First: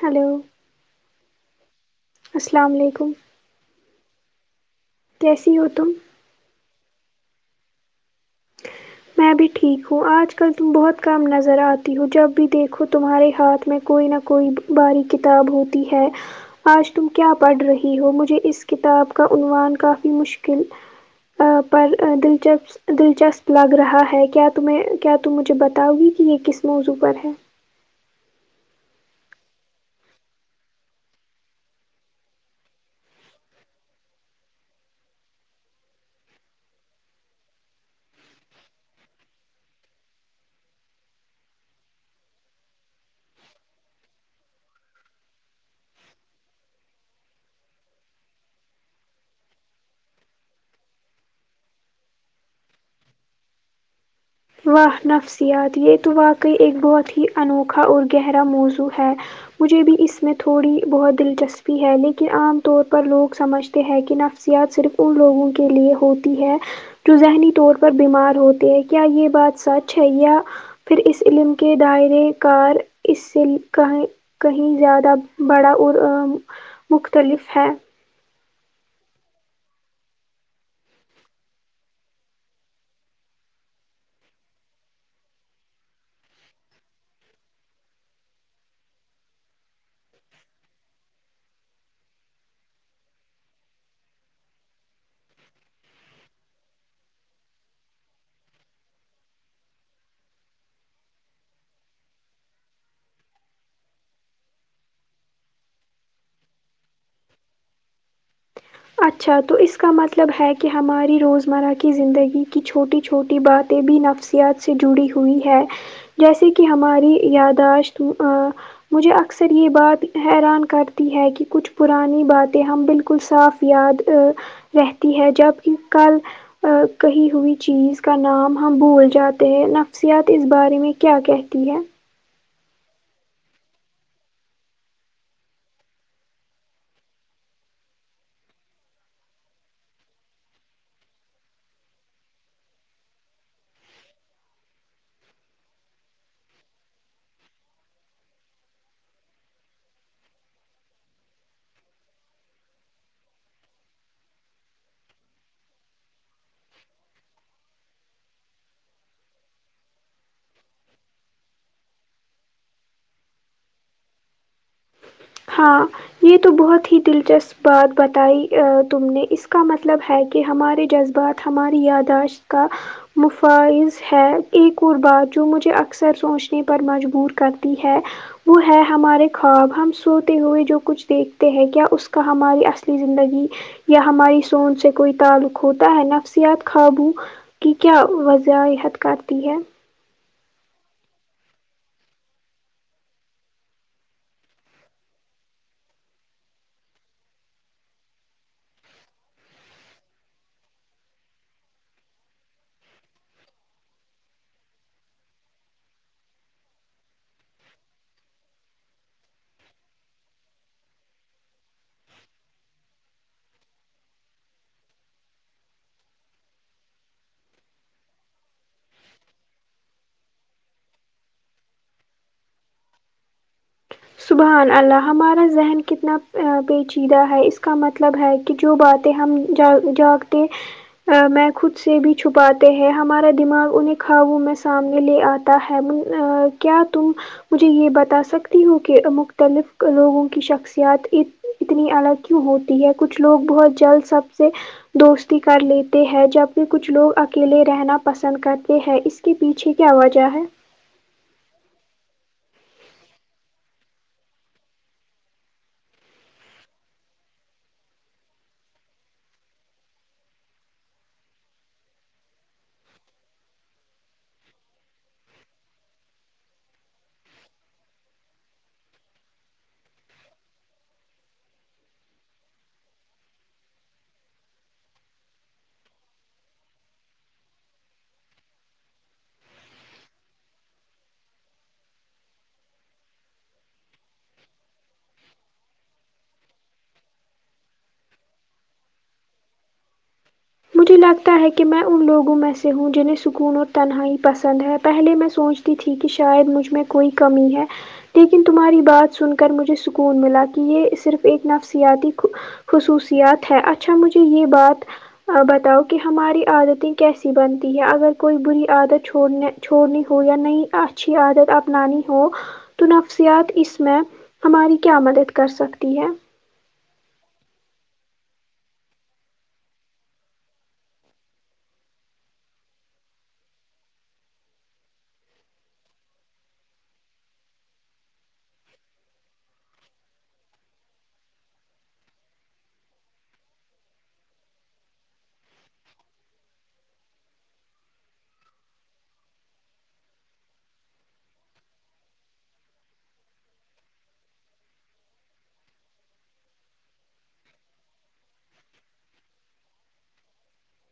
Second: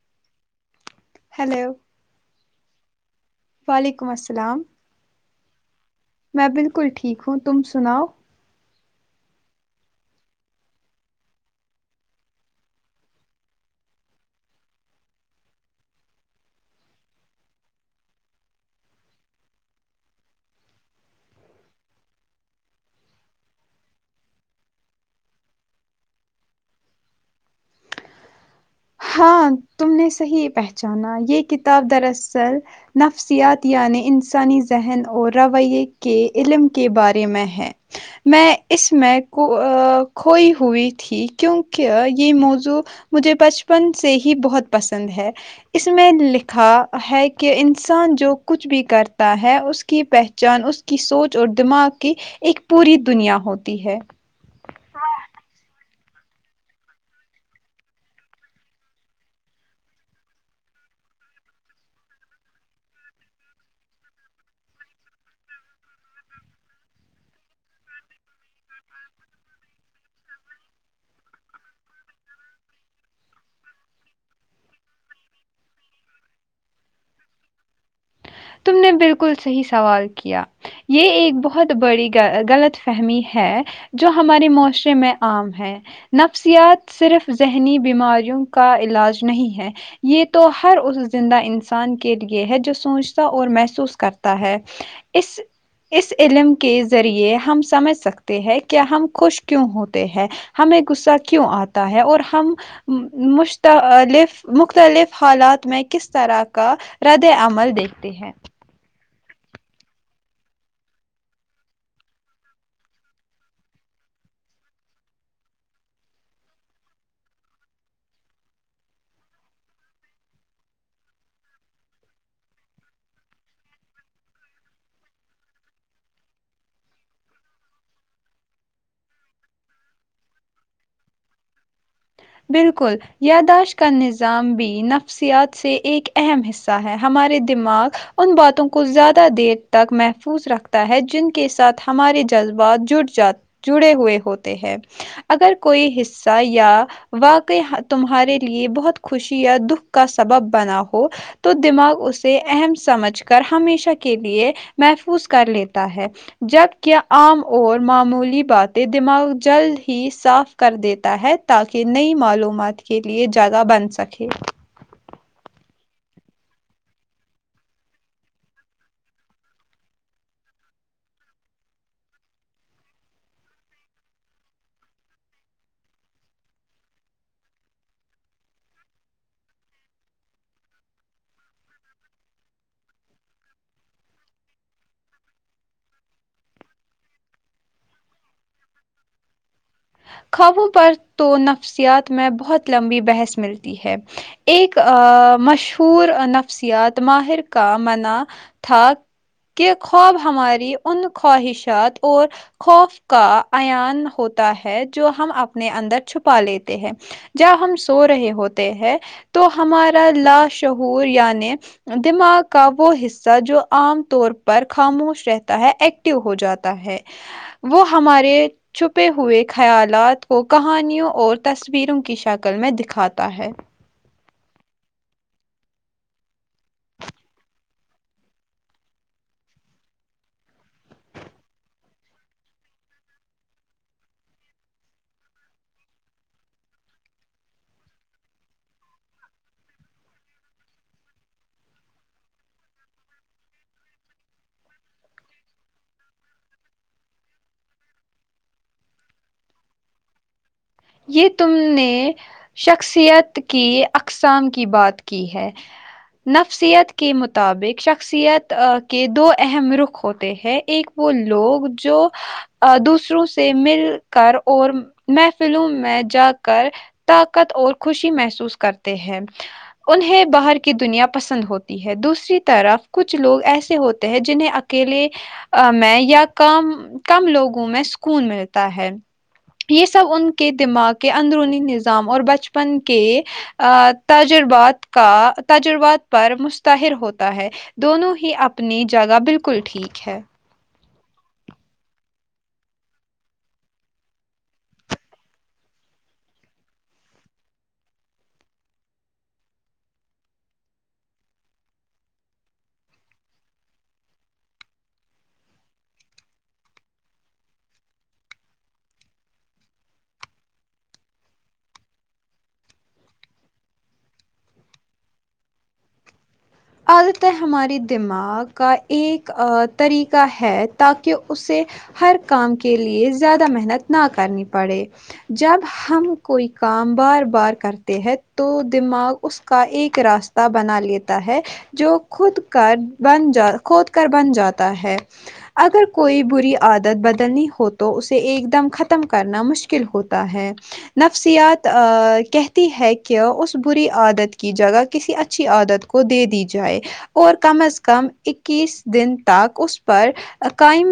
hello hello السلام و علیکم وعلیکم اسلام کیسی ہو تم میں بالکل ٹھیک ہوں تم سناؤ ہ [inaudible] میں بھی ٹھیک ہوں آج کل تم بہت کم نظر آتی ہو جب بھی دیکھو تمہارے ہاتھ میں کوئی نہ کوئی باری کتاب ہوتی ہے آج تم کیا پڑھ رہی ہو مجھے اس کتاب کا عنوان کافی مشکل آ پر دلچپس دلچسپ لگ رہا ہے کیا تمہیں کیا تم مجھے بتاؤ گی کہ یہ کس موضوع پر ہے ہاں تم نے صحیح پہچانا یہ کتاب دراصل نفسیات یعنی انسانی ذہن اور رویے کے علم کے بارے میں ہے میں اس میں کھوئی ہوئی تھی کیونکہ یہ موضوع مجھے بچپن سے ہی بہت پسند ہے اس میں لکھا ہے کہ انسان جو کچھ بھی کرتا ہے اس کی پہچان اس کی سوچ اور دماغ کی ایک پوری دنیا ہوتی ہے واہ نفسیات یہ تو واقعی ایک بہت ہی انوکھا اور گہرا موضوع ہے مجھے بھی اس میں تھوڑی بہت دلچسپی ہے لیکن عام طور پر لوگ سمجھ تے ہے کہ نفسیات صرف ان لوگوں کے لیے ہوتی ہے جو ذہنی طور پر بیمار ہوتے ہیں کیا یہ بات سچ ہے یا پھر اس علم کے دائرے کار اس سے کہیں کہیں زیادہ بڑا اور مختلف ہے تم نے بالکل صحیح سوال کیا یہ ایک بہت بڑی غلط فہمی ہے جو ہمارے معاشرے میں عام ہے نفسیات صرف ذہنی بیماریوں کا علاج نہیں ہے یہ تو ہر اس زندہ انسان کے لے ہے جو سوچ تا اور محسوس کرتا ہے اس اس علم کے ذریعے ہم سمجھ سکتے ہیں کہ ہم خوش کیوں ہوتے ہیں ہمیں غصہ کیوں آتا ہے اور ہم مش تا لف مختلف حالات میں کس طرح کا رد عمل دیکھتے ہیں اچھا تو اس کا مطلب ہے کہ ہماری روزمرہ کی زندگی کی چھوٹی چھوٹی باتیں بھی نفس یات سے جڑی ہوئی ہے جیسے کہ ہماری یادداشت آں مجھے اکثر یہ بات حیران کرتی ہے کہ کچھ پرانی باتیں ہم بالکل صاف یاد رہتی ہے جبکہ کل کہی ہوئی چیز کا نام ہم بھول جاتے ہیں نفسیات اس بارے میں کیا کہتی ہے بالکل یادداشت کا نظام بھی نفسیات سے ایک اہم حصہ ہے ہمارے دماغ ان باتوں کو زیادہ دیر تک محفوظ رکھتا ہے جن کے ساتھ ہمارے جذبات جوڈھ جاتے جڑے ہوئے ہوتے ہیں اگر کوئی حصہ یا واقعی ہا تمہارے لیے بہت خوشی یا دکھ کا سبب بنا ہو تو دماغ اسے اہم سمجھ کر ہمیشہ کے لیے محفوظ کر لیتا ہے جب کا عام اور معمولی باتیں دماغ جلد ہی صاف کر دیتا ہے تاکہ کہ نئی معلومات کے لیے جگہ بن سکے ہاں یہ تو بہت ہی دلچسپ بات بتائی تم نے اس کا مطلب ہے کہ ہمارے جذبات ہماری یادداشت کا مفائذ ہے ایک اور بات جو مجھے اکثر سوچنے پر مجبور کرتی ہے وہ ہے ہمارے خواب ہم سوتے ہوئے جو کچھ دیکھتے ہیں کیا اس کا ہماری اصلی زندگی یا ہماری سوچ سے کوئی تعلق ہوتا ہے نفسیات قابو کی کیا وضاحت کرتی ہے خوابوں پر تو نفسیات میں بہت لمبی بحث ملتی ہے ایک آ مشہور نفسیات ماہر کا منع تھا کہ خواب ہماری ان خواہشات اور خوف کا ایان ہوتا ہے جو ہم اپنے اندر چھپا لیتے ہیں جب ہم سو رہے ہوتے ہیں تو ہمارا لا شہور یعنے دماغ کا وہ حصہ جو عام طور پر خاموش رہتا ہے ایک ٹو ہو جاتا ہے وہ ہمارے چھپے ہوئے خیالات کو کہانیوں اور تصویروں کی شکل میں دکھاتا ہے سبحان اللہ ہمارا ذہن کتنا پیچیدہ ہے اس کا مطلب ہے کہ جو باتیں ہم جا جاگتے میں خود سے بھی چھپاتے ہیں ہمارا دماغ انہیں خوابوں میں سامنے لے آ تا ہے کیا تم مجھے یہ بتا سکتی ہو کے مختلف لوگوں کی شخصیات عید اتنی الگ کیوں ہوتی ہے کچھ لوگ بہت جلد سب سے دوستی کر لیتے ہے جبکہ کچھ لوگ اکیلے رہنا پسند کرتے ہیں اس کے پیچھے کیا وجہ ہے یہ تم نے شخصیت کی اقسام کی بات کی ہے نفسیات کے مطابق شخصیت کے دو اہم رخ ہوتے ہیں ایک وہ لوگ جو آ دوسروں سے مل کر اور میں فلم میں جا کر طاقت اور خوشی محسوس کرتے ہیں انہیں باہر کی دنیا پسند ہوتی ہے دوسری طرف کچھ لوگ ایسے ہوتے ہیں جنہیں اکیلے میں یا کم کم لوگوں میں سکون ملتا ہے یہ سب ان کے دماغ کے اندرونی نظام اور بچپن کے آ تجربات کا تجربات پر مستاہر ہوتا ہے دونوں ہی اپنی جگہ بالکل ٹھیک ہے مجھے لگتا ہے کہ میں ان لوگوں میں سے ہوں جنہیں سکون اور تنہائی پسند ہے پہلے میں سوچتی تھی کہ شاید مجھ میں کوئی کمی ہے لیکن تمہاری بات سن کر مجھے سکون ملا کہ یہ صرف ایک نفسیاتی کھو خصوصیات ہے اچھا مجھے یہ بات بت کہ ہماری عادتیں کیسی بنتی ہیں اگر کوئی بری عادت چھوڑنی چھوڑنے ہو یا نہیں اچھی عادت اپنانی ہو تو نفسیات اس میں ہماری کیا مدد کر سکتی ہے عادتیں ہماری دماغ کا ایک آ طریقہ ہے تا کہ اسے ہر کام کے لیے زیادہ محنت نہ کرنی پڑے جب ہم کوئی کام بار بار کرتے ہیں تو دماغ اس کا ایک راس تہ بنا لیتا ہے جو خود کر بن جا کھود کر بن جاتا ہے اگر کوئی بری عادت بدلنی ہو تو اسے ایک دم ختم کرنا مشکل ہوتا ہے نفسیات آ کہتی ہے کہ اس بری عادت کی جگہ کسی ا چھی عادت کو دے دی جائے اور کم از کم اکیس دن تک اس پر قائم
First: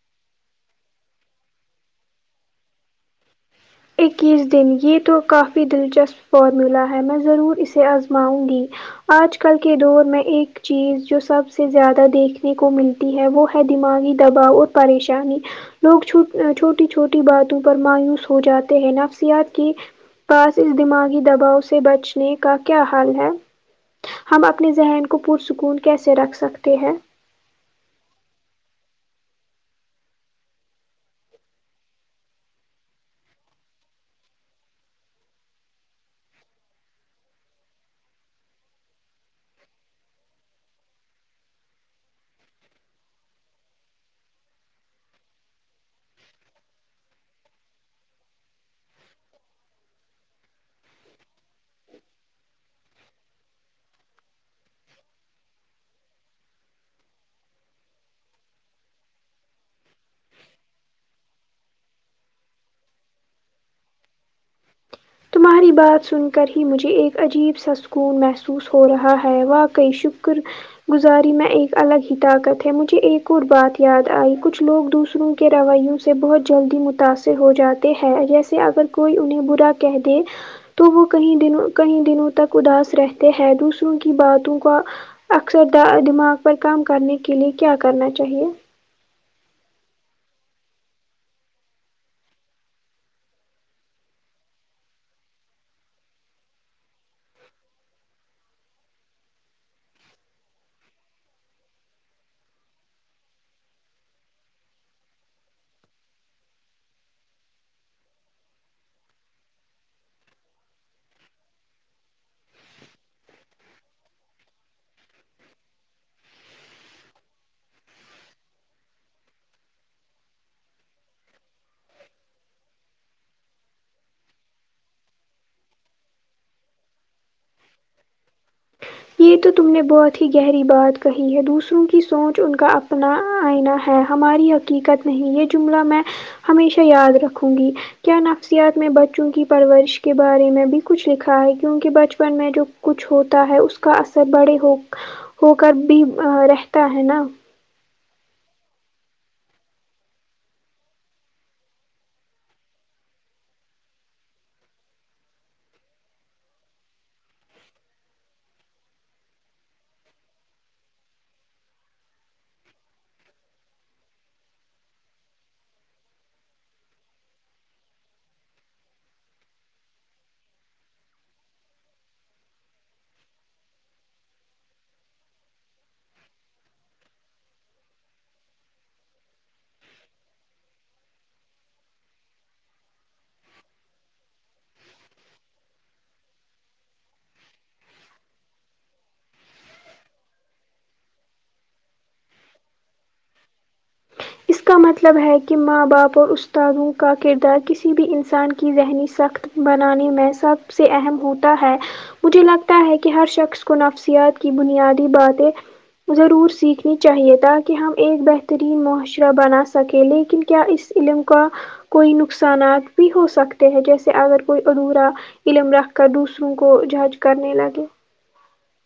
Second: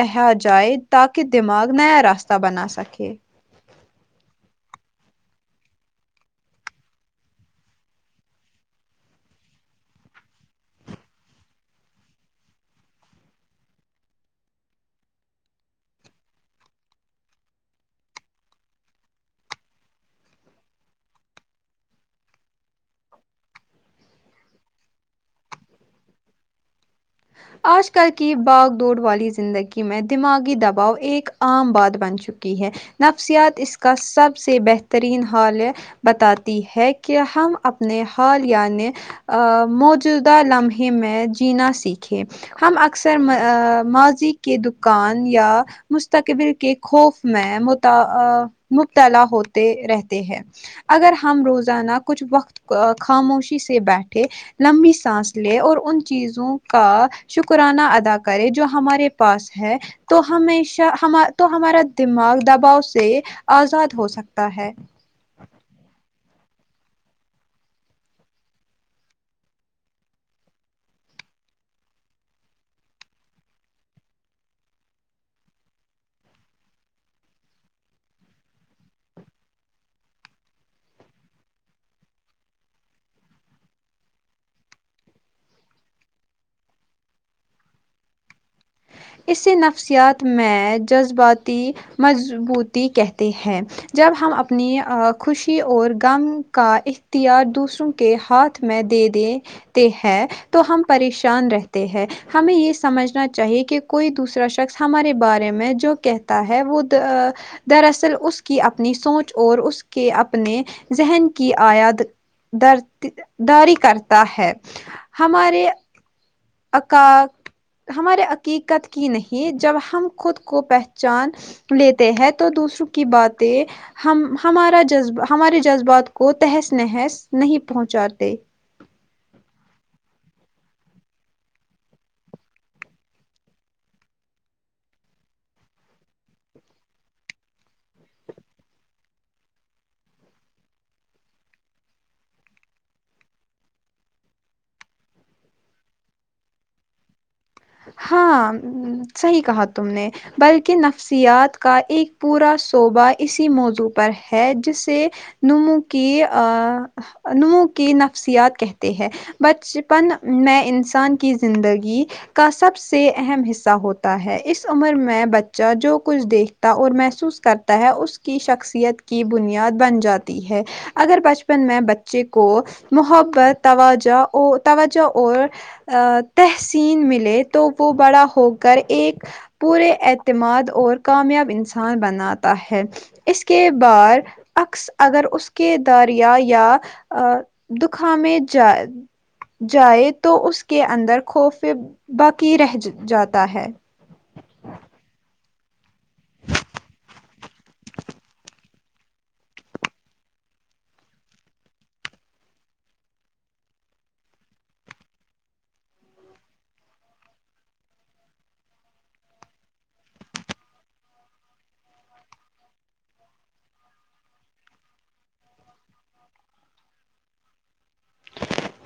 رہا جائے تاکہ دماغ نیا راستہ بنا سکے اکیس دن یہ تو کافی دلچسپ فارمولہ ہے میں ضرور اسے آزماؤں گی آج کل کے دور میں ایک چیز جو سب سے زیادہ دیکھنے کو مل تی ہے وہ ہے دماغی دباؤ اور پریشانی لوگ چ چھوٹی چھوٹی باتوں پر مایوس ہو جاتے ہیں نفسیات کی پاس اس دماغی دباؤ سے بچنے کا کیا حل ہے ہم اپنے ذہن کو پرسکون کیسے رکھ سکتے ہیں آج کل کی باگ دوڑ والی زندگی میں دماغی دباؤ ایک عام بات بن چکی ہے نفسیات اس کا سب سے بہترین حل ہے بتاتی ہے کہ ہم اپنے حال یعنی موجودہ لمحے میں جینا سیکھ یں ہم اکثر م ماضی کے دکان یا مستقبل کے خوف میں متا مبتلا ہوتے رہتے ہیں اگر ہم روزانہ کچھ وقت ا خاموشی سے بیٹھے لمبی سانس لے اور ان چیزوں کا شکرانہ ادا کرے جو ہمارے پاس ہے تو ہمیشہ ہما تو ہمارا دماغ دباؤ سے آزاد ہو سکتا ہے تمہاری بات سن کر ہی مجھے ایک عجیب سا سکون محسوس ہو رہا ہے واقعی شکر گزاری میں ایک الگ ہی طاقت ہے مجھے ایک اور بات یاد آئی کچھ لوگ دوسروں کے رویوں سے بہت جلدی متاثر ہو جاتے ہیں جیسے اگر کوئی انہیں برا کہہ دے تو وہ کہیں دنوں کہیں دنوں تک اداس رہتے ہیں دوسروں کی باتوں کا اکثر دا دماغ پر کام کرنے کے لیے کیا کرنا چاہیے اسے نفسیات میں جذباتی مضبوطی کہتے ہیں جب ہم اپنی آ خوشی اور غم کا اختیار دوسروں کے ہاتھ میں دے دے تے ہے تو ہم پریشان رہتے ہیں ہمیں یہ سمجھنا چاہیے کہ کوئی دوسرا شخص ہمارے بارے میں جو کہتا ہے وہ دا آ دراصل اس کی اپنی سوچ اور اس کے اپنے ذہن کی آیاد درت داری کرتا ہے ہمارے عکا ہمارے حقیقت کی نہیں جب ہم خود کو پہچان لیتے ہیں تو دوسروں کی باتیں ہم ہمارا جذب ہمارے جذبات کو تہس نہس نہیں پہنچاتے یہ تو تم نے بہت ہی گہری بات کہی ہے دوسروں کی سوچ ان کا اپنا آئینہ ہے ہماری حقیقت نہیں یہ جملہ میں ہمیشہ یاد رکھوں گی کیا نفسیات میں بچوں کی پرورش کے بارے میں بھی کچھ لکھا ہے کیونکہ بچپن میں جو کچھ ہوتا ہے اس کا اثر بڑے ہو ہو کر بھی رہتا ہے نا ہاں صحیح کہا تم نے بلکہ نفسیات کا ایک پورا صوبہ اسی موضوع پر ہے جس سے نمو کی نمو کی نفسیات کہتے ہیں بچپن میں انسان کی زندگی کا سب سے اہم حصہ ہوتا ہے اس عمر میں بچہ جو کچھ دیکھ تا اور محسوس کرتا ہے اس کی شخصیت کی بنیاد بن جاتی ہے اگر بچپن میں بچے کو محبت توجہ توجہ اور تحسین ملے تو وہ بڑا ہو کر ایک پورے اعتماد اور کامیاب انسان بناتا ہے اس کے بار اکس اگر اس کے داریا یا ا دکھامے جائے جائے تو اس کے اندر خوفے باقی رہ جاتا ہے اس کا مطلب ہے کہ ماں باپ اور استادوں کا کردار کسی بھی انسان کی ذہنی سخت بنانے میں سب سے اہم ہوتا ہے مجھے لگتا ہے کہ ہر شخص کو نفسیات کی بنیادی باتیں ضرور سیکھنی چاہیے تاکہ ہم ایک بہترین معاش رہ بنا سکے لیکن کیا اس علم کا کوئی نقصانات بھی ہو سکتے ہیں جیسے اگر کوئی ادھورا علم رکھ کر دوسروں کو جہج کرنے لگے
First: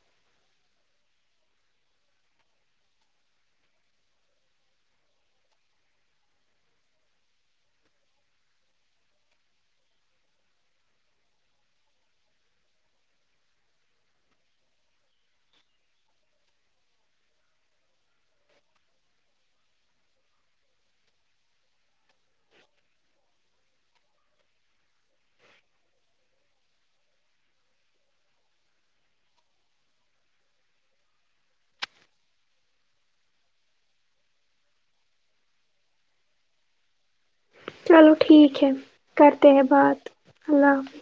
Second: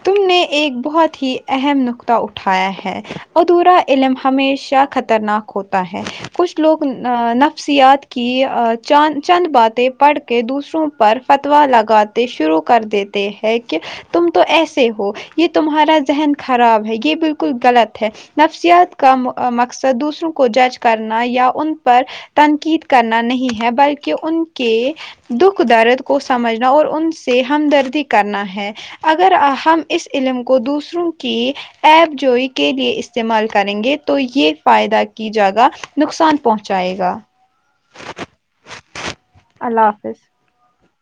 تم نے ایک بہت ہی اہم نقطہ اٹھایا ہے ادھورا علم ہمیشہ خطرناک ہوتا ہے کچھ لوگ نفسیات کی چاند چند باتیں پڑھ کے دوسروں پر فتوا لگاتے شروع کر دیتے ہیں کہ تم تو ایسے ہو یہ تمہارا ذہن خراب ہے یہ بالکل غلط ہے نفسیات کا مقصد دوسروں کو جج کرنا یا ان پر تنقید کرنا نہیں ہے بلکہ ان کے دکھ درد کو سمجھنا اور ان سے ہمدردی کرنا ہے اگر ہم اس علم کو دوسروں کی ایپ جوئی کے لیے استعمال کریں گے تو یہ فائدہ کی جگہ نقصان پہنچائے گا چلو ٹھیک ہے کرتے ہیں اللہ بات حافظ اللہ حافظ